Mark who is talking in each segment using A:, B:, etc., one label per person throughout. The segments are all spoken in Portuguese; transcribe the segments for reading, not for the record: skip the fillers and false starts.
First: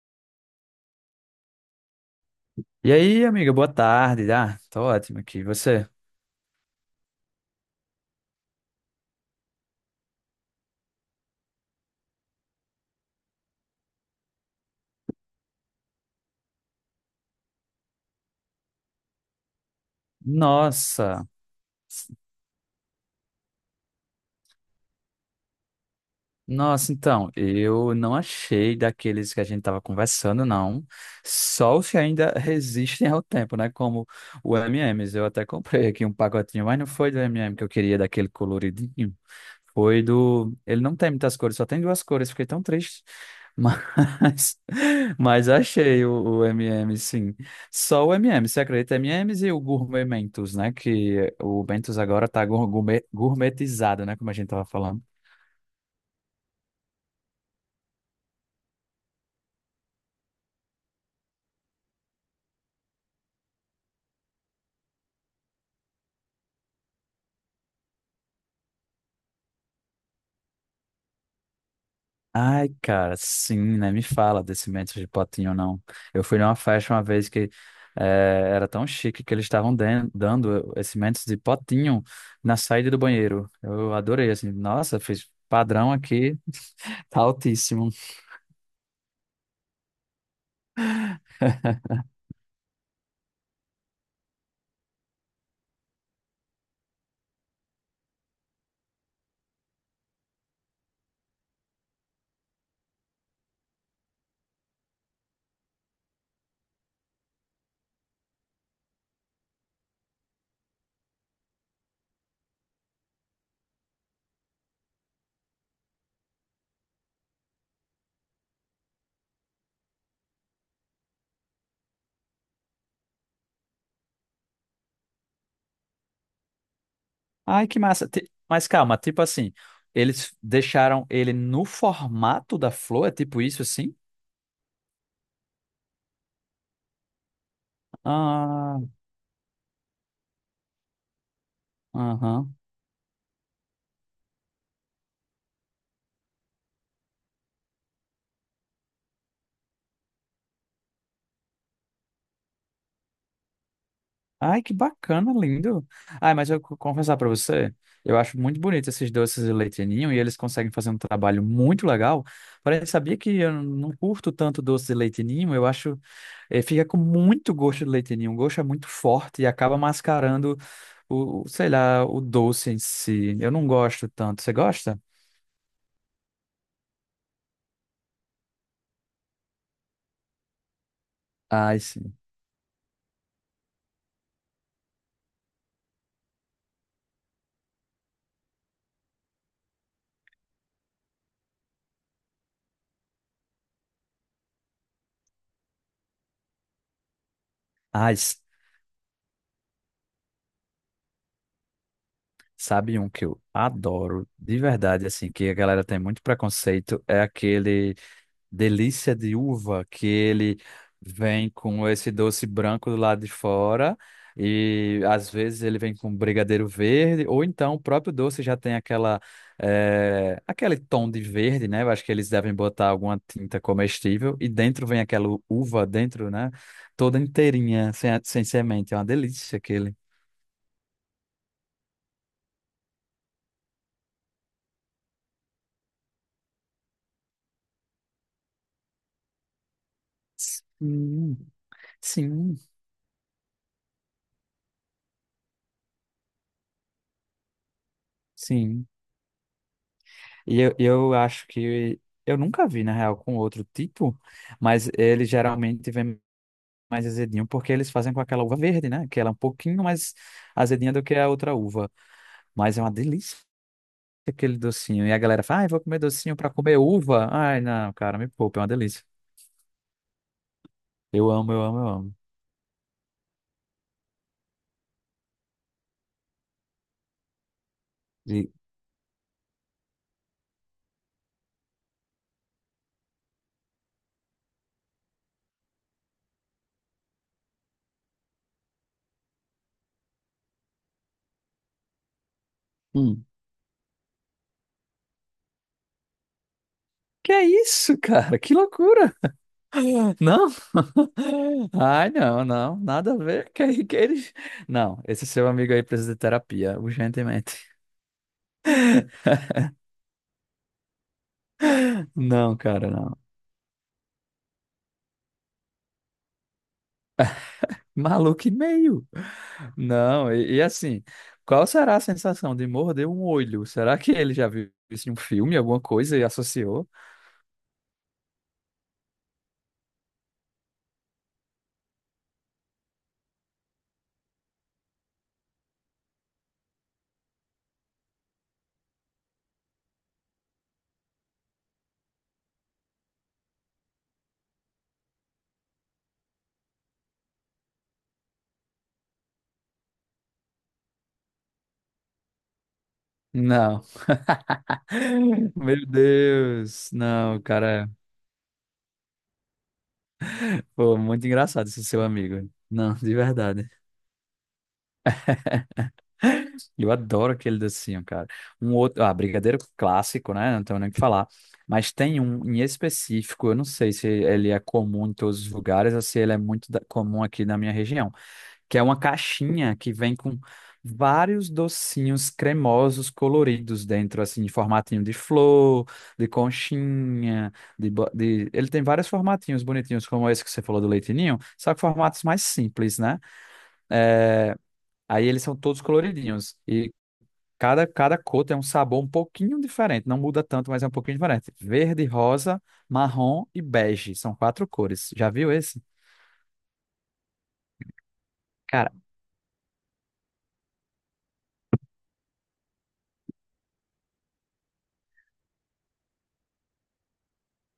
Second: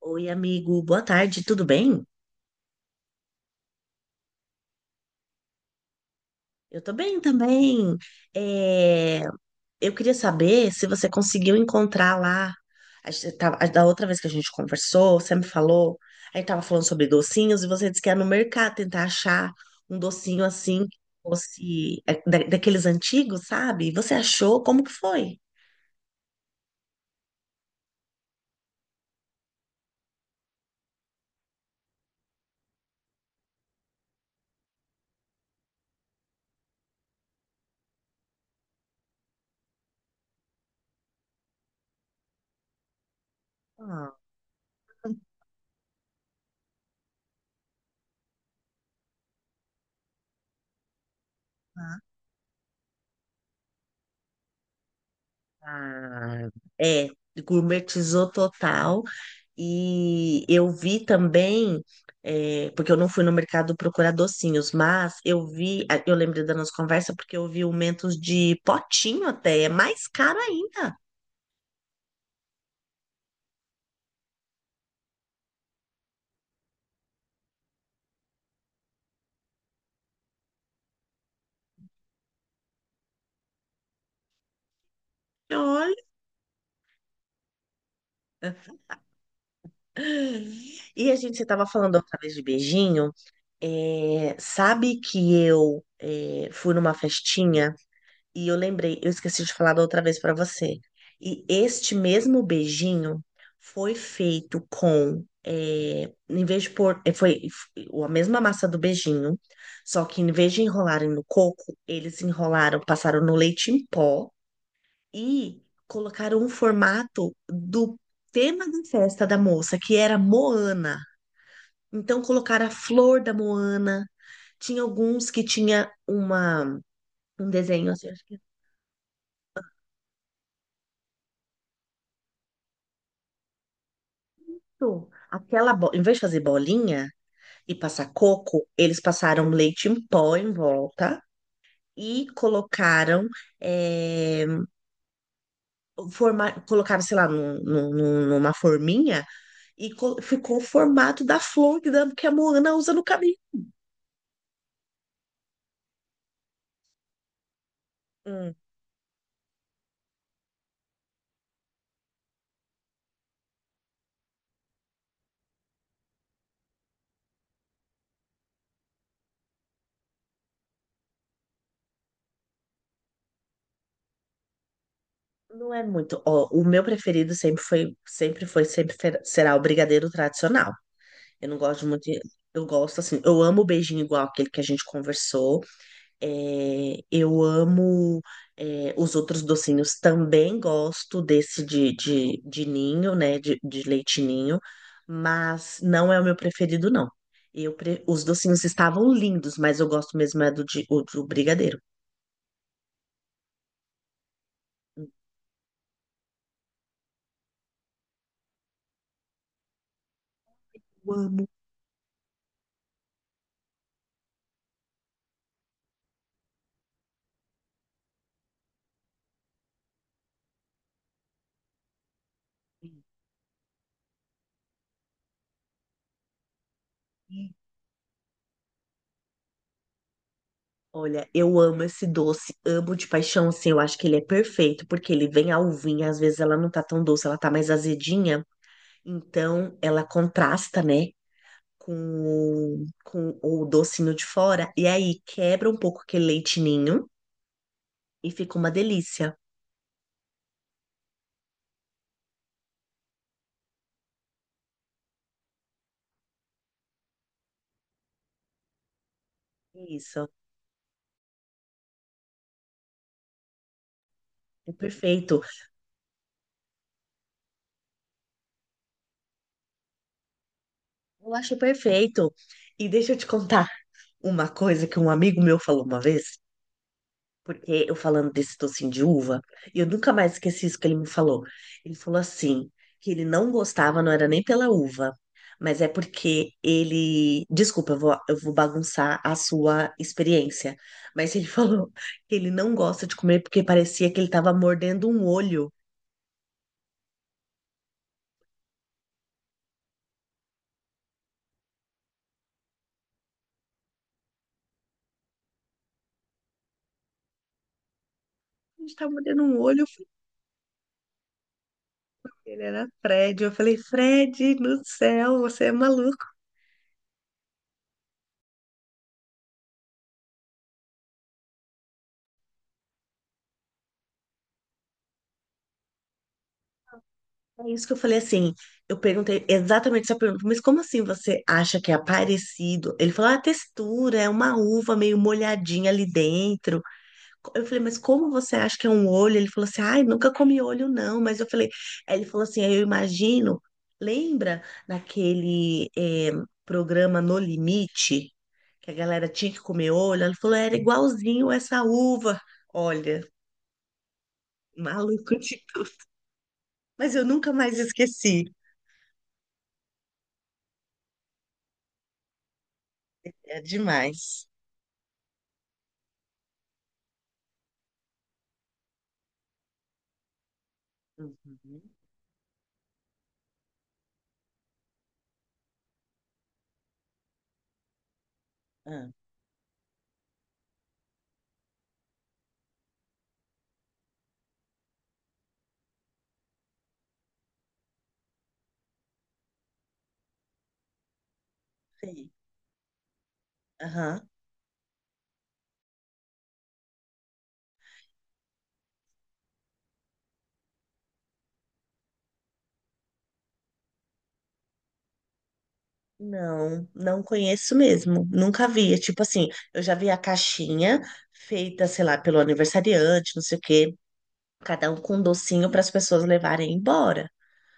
A: Oi, amigo, boa tarde, tudo bem?
B: E aí, amiga, boa tarde. Ah, tô ótimo aqui. E você?
A: Eu tô bem também. É, eu queria saber se você conseguiu encontrar lá. A gente tava- a- Da outra vez que a gente conversou, você me falou, a gente tava falando sobre docinhos e você disse que ia no mercado tentar achar um docinho assim, que
B: Nossa,
A: fosse daqueles antigos, sabe? Você achou? Como que foi?
B: nossa, então, eu não achei daqueles que a gente estava conversando, não. Só os que ainda resistem ao tempo, né? Como o M&M's. Eu até comprei aqui um pacotinho, mas não foi do M&M que eu queria, daquele coloridinho. Foi do. Ele não tem muitas cores, só tem duas cores, fiquei tão triste.
A: Ah,
B: Mas, mas achei o M&M, sim. Só o M&M, você acredita? M&M's e M's e o Gourmet Mentos, né? Que o Mentos agora tá gourmet, gourmetizado, né? Como a gente tava falando.
A: é, gourmetizou total. E eu vi também, porque eu não fui no mercado procurar docinhos, mas eu vi, ah, eu lembrei da nossa conversa porque eu vi o Mentos de potinho, até é mais caro ainda.
B: Ai, cara, sim, né? Me fala desse Mentos de Potinho, não. Eu fui numa festa uma vez que era tão chique que eles estavam dando esse Mentos de Potinho na saída do banheiro. Eu adorei, assim. Nossa, fiz padrão
A: Olha.
B: aqui, tá altíssimo.
A: E a gente estava falando outra vez de beijinho. É, sabe que eu é, fui numa festinha e eu lembrei, eu esqueci de falar da outra vez para você. E este mesmo beijinho foi feito com, em vez de pôr, a mesma massa do beijinho, só que em vez de enrolarem no coco, eles enrolaram, passaram no leite em pó e colocaram um formato do tema da festa da moça, que era Moana. Então colocaram a flor da Moana. Tinha alguns que tinha uma um
B: Ai, que
A: desenho
B: massa.
A: assim,
B: Mas calma, tipo assim, eles deixaram ele no formato da flor, é tipo isso assim?
A: pronto. Em vez de fazer bolinha e passar coco,
B: Ah,
A: eles passaram leite em pó em volta e
B: aham.
A: colocaram, eh, forma... colocaram, sei lá, numa forminha e ficou o formato da flor que a Moana usa no cabelo.
B: Ai, que bacana, lindo. Ai, mas eu confessar para você, eu acho
A: Hum,
B: muito bonito esses doces de leite ninho e eles conseguem fazer um trabalho muito legal. Porém, sabia que eu não curto tanto doce de leite ninho, eu acho, fica com muito gosto de leite ninho, o gosto é muito forte e acaba mascarando o, sei lá, o doce em si. Eu não gosto tanto. Você gosta?
A: Não é muito. Ó, o meu preferido sempre foi, sempre foi, sempre fer- será o brigadeiro tradicional. Eu não
B: Ai,
A: gosto muito
B: sim.
A: de... Eu gosto assim, eu amo o beijinho igual aquele que a gente conversou. É, eu amo, os outros docinhos, também gosto desse de ninho, né? De leite ninho, mas não é o meu preferido, não.
B: Ai,
A: Os docinhos estavam lindos, mas eu gosto mesmo é do brigadeiro.
B: sabe um que eu adoro, de verdade, assim, que a galera tem muito preconceito, é aquele delícia de uva, que ele
A: Eu amo.
B: vem com esse doce branco do lado de fora, e às vezes ele vem com brigadeiro verde, ou então o próprio doce já tem aquele tom de verde, né? Eu acho que eles devem botar alguma tinta comestível, e dentro vem aquela uva dentro, né? Toda inteirinha, sem semente. É uma delícia aquele.
A: Olha, eu amo esse doce, amo de paixão, assim, eu acho que ele é perfeito, porque ele vem a uvinha, às vezes ela não tá tão doce, ela tá mais azedinha, então ela contrasta, né?
B: Sim, sim,
A: Com com o docinho de fora, e aí quebra um pouco aquele leite ninho e fica uma
B: sim.
A: delícia.
B: E eu acho que eu nunca vi, na real, com outro tipo, mas ele geralmente vem mais azedinho, porque eles fazem com aquela uva verde, né? Que ela é um pouquinho mais
A: Isso,
B: azedinha do que a outra uva. Mas é uma delícia aquele
A: é
B: docinho. E a
A: perfeito.
B: galera fala, ai, vou comer docinho pra comer uva. Ai, não, cara, me poupa, é uma delícia. Eu
A: Eu
B: amo,
A: acho
B: eu amo, eu amo.
A: perfeito. E deixa eu te contar uma coisa que um amigo meu falou uma vez, porque eu falando
B: E,
A: desse docinho de uva, e eu nunca mais esqueci isso que ele me falou. Ele falou assim, que ele não gostava, não era nem pela uva, mas é porque ele. Desculpa, eu vou bagunçar a sua experiência. Mas ele falou que ele não gosta de
B: hum,
A: comer porque parecia que ele estava mordendo um olho.
B: que é isso, cara? Que loucura! Não? Ai, não, não, nada a ver. Que ele... Não, esse seu amigo aí precisa de terapia, urgentemente.
A: A gente tá mordendo um olho,
B: Não,
A: ele era
B: cara, não.
A: Fred. Eu falei, Fred, no céu, você é maluco.
B: Maluco e meio. Não, e assim, qual será a sensação de morder um olho? Será que ele já viu isso em um filme, alguma coisa e associou?
A: É isso que eu falei assim. Eu perguntei exatamente essa pergunta, mas como assim você acha que é parecido? Ele falou, ah, a textura é uma uva meio molhadinha ali dentro. Eu falei, mas como você acha que é um olho? Ele falou assim, ai, nunca comi olho não. Mas eu falei, aí ele falou assim, aí eu imagino, lembra naquele programa No Limite, que a galera tinha que comer olho? Ele falou, era igualzinho essa uva. Olha,
B: Não.
A: maluco, tipo,
B: Meu Deus.
A: mas eu
B: Não,
A: nunca mais
B: cara.
A: esqueci.
B: Pô, muito engraçado esse seu amigo. Não, de
A: É
B: verdade.
A: demais.
B: Eu adoro aquele docinho, cara. Um outro, ah, brigadeiro clássico, né? Não tenho nem o que falar. Mas
A: Uhum.
B: tem um em específico, eu não sei se ele é comum em todos os lugares ou se ele é muito comum aqui na minha região que é uma
A: Ah,
B: caixinha que vem com vários docinhos cremosos coloridos dentro, assim, em formatinho de flor, de conchinha, de... Ele tem vários formatinhos bonitinhos, como esse que você falou do leitinho, só que formatos
A: sei.
B: mais simples, né?
A: Aham.
B: Aí eles são todos coloridinhos e cada cor tem um sabor um pouquinho diferente, não muda tanto, mas é um pouquinho diferente. Verde, rosa, marrom e bege, são quatro cores. Já viu esse?
A: Não, não conheço mesmo. Nunca
B: Cara,
A: vi. É, tipo assim, eu já vi a caixinha feita, sei lá, pelo aniversariante, não sei o quê, cada um com um docinho para as pessoas levarem embora.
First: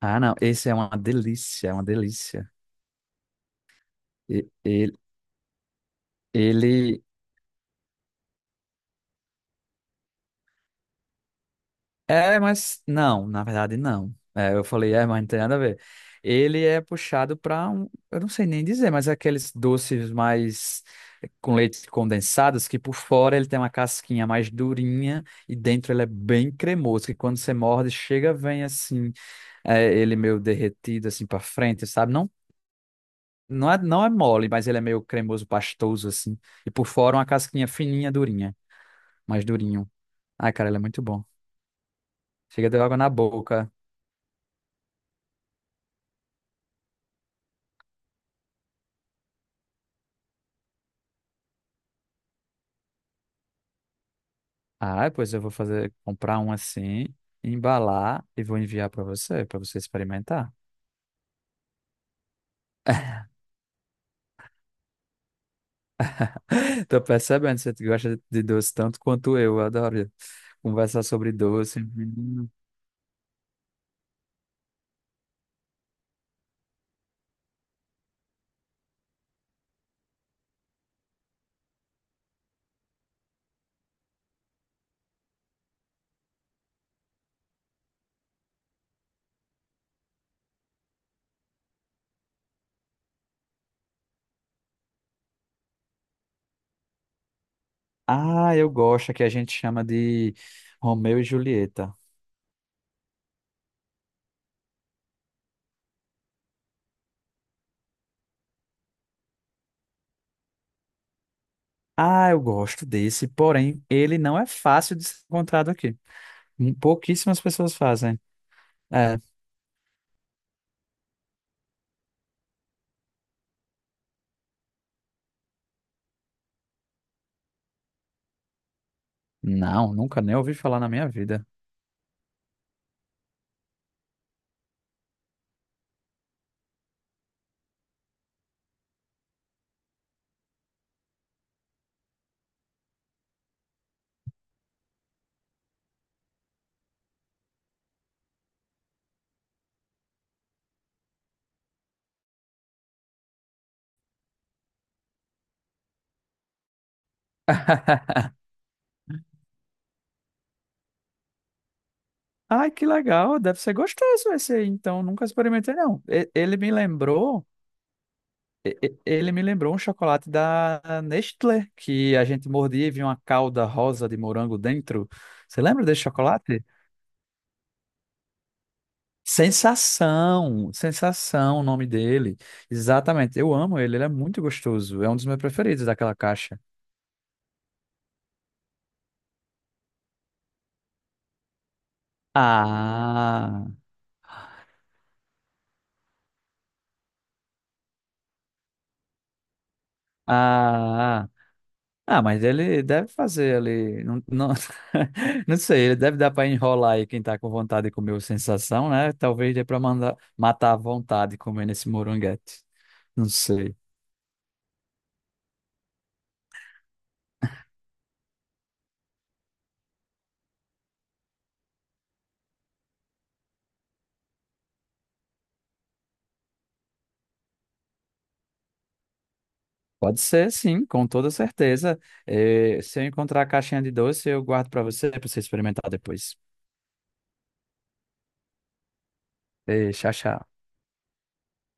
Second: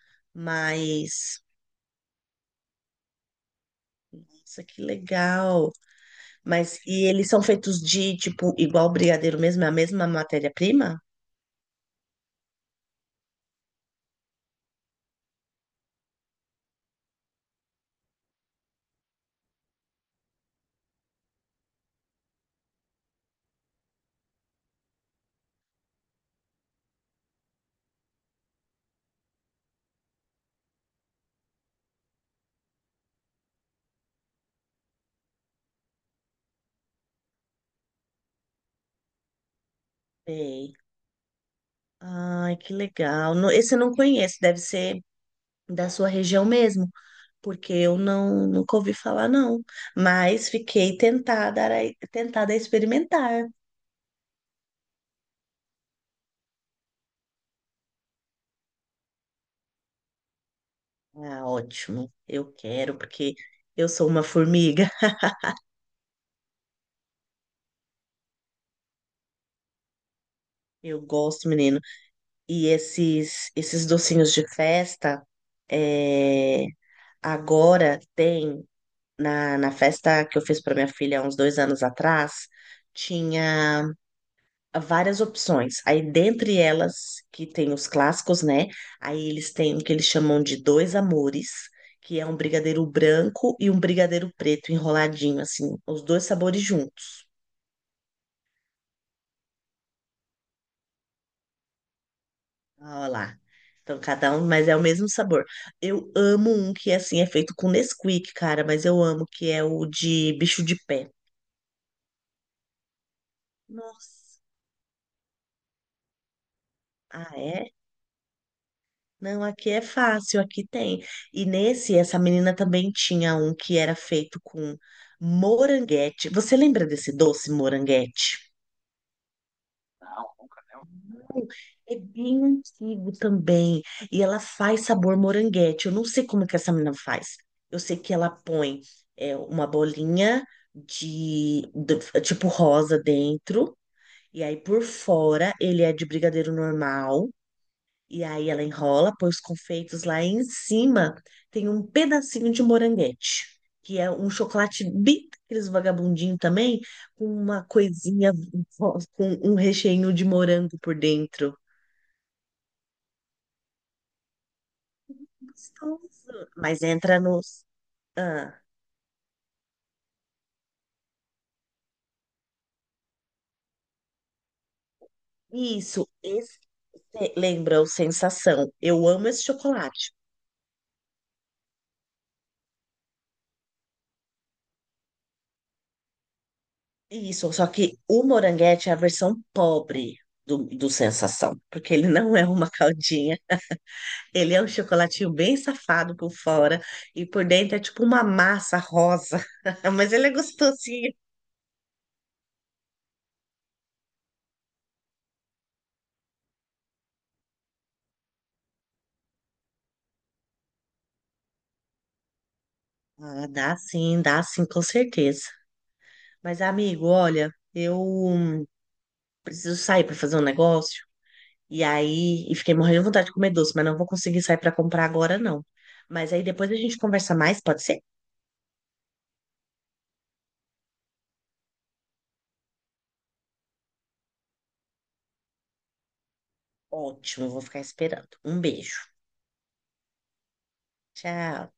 B: ah não, esse é uma
A: Mas,
B: delícia, é uma delícia.
A: nossa, que
B: E-
A: legal. Mas,
B: Ele
A: e eles são feitos de, tipo, igual brigadeiro mesmo, é a mesma matéria-prima?
B: é, mas não, na verdade não. É, eu falei, é, mas não tem nada a ver. Ele é puxado para um, eu não sei nem dizer, mas é aqueles doces mais com leite condensados que por fora ele tem uma casquinha mais durinha e dentro ele é bem cremoso, que quando você morde, chega, vem assim, é, ele meio derretido assim para frente, sabe? Não, não é mole, mas ele é meio cremoso, pastoso assim. E por fora uma casquinha fininha, durinha, mais durinho. Ai, cara,
A: Sei.
B: ele é muito bom.
A: Ai,
B: Chega,
A: que
B: deu água na
A: legal. No-
B: boca.
A: Esse eu não conheço, deve ser da sua região mesmo, porque eu não nunca ouvi falar, não. Mas fiquei tentada a, tentada a experimentar.
B: Ah, pois eu vou fazer, comprar um assim, embalar e vou enviar para você experimentar.
A: Ah, ótimo. Eu quero, porque eu sou uma formiga.
B: Tô percebendo, você gosta de doce tanto quanto eu. Eu adoro
A: Eu
B: conversar sobre
A: gosto, menino.
B: doce. Menino.
A: E esses docinhos de festa, é, agora tem na festa que eu fiz para minha filha há uns dois anos atrás, tinha várias opções. Aí, dentre elas, que tem os clássicos, né? Aí eles têm o que eles chamam de dois amores, que é um brigadeiro branco e um brigadeiro preto enroladinho, assim, os dois sabores juntos.
B: Ah, eu gosto, que a gente chama de Romeu e Julieta.
A: Olha lá. Então, cada um, mas é o mesmo sabor. Eu amo um que, assim, é feito com Nesquik, cara, mas eu amo, que é o de bicho de pé.
B: Ah, eu gosto desse, porém, ele não
A: Nossa.
B: é fácil de ser encontrado aqui.
A: Ah,
B: Pouquíssimas
A: é?
B: pessoas fazem. É,
A: Não, aqui é fácil, aqui tem. E nesse, essa menina também tinha um que era feito com moranguete. Você lembra desse doce moranguete?
B: não, nunca nem ouvi falar na minha vida.
A: É bem antigo também. E ela faz sabor moranguete. Eu não sei como que essa menina faz. Eu sei que ela põe, uma bolinha tipo rosa dentro. E aí por fora ele é de brigadeiro normal. E aí ela enrola, põe os confeitos lá e em cima, tem um pedacinho de moranguete, que é um chocolate bem daqueles vagabundinho também, com uma coisinha, com um recheio de morango por dentro.
B: Ai, que legal, deve ser gostoso esse aí, então nunca experimentei não.
A: Gostoso. Mas entra nos... Ah,
B: Ele me lembrou um chocolate da Nestlé, que a gente mordia e vinha uma calda rosa de morango dentro. Você lembra desse
A: isso, esse
B: chocolate?
A: lembra o Sensação. Eu amo esse chocolate.
B: Sensação, Sensação, o nome dele. Exatamente, eu amo ele, ele é muito gostoso. É um dos meus preferidos daquela caixa.
A: Isso, só que o moranguete é a versão pobre do Sensação, porque ele não é uma caldinha.
B: Ah,
A: Ele é um chocolatinho bem safado por fora e por dentro é tipo uma massa rosa. Mas ele é gostosinho.
B: ah, ah, ah, mas ele deve fazer ali, não, não, não sei, ele deve dar para enrolar aí quem tá com vontade de comer o Sensação, né? Talvez dê para mandar matar a vontade comendo esse moranguete. Não
A: Ah,
B: sei.
A: dá sim, com certeza. Mas, amigo, olha, eu preciso sair para fazer um negócio. E aí, e fiquei morrendo de vontade de comer doce, mas não vou conseguir sair para comprar agora, não. Mas aí depois a gente conversa mais, pode ser?
B: Pode ser, sim, com toda certeza. Eh, se eu encontrar a caixinha de doce, eu guardo para você experimentar depois.
A: Ótimo, eu vou ficar esperando. Um beijo.
B: Eh, tchau, tchau.
A: Tchau.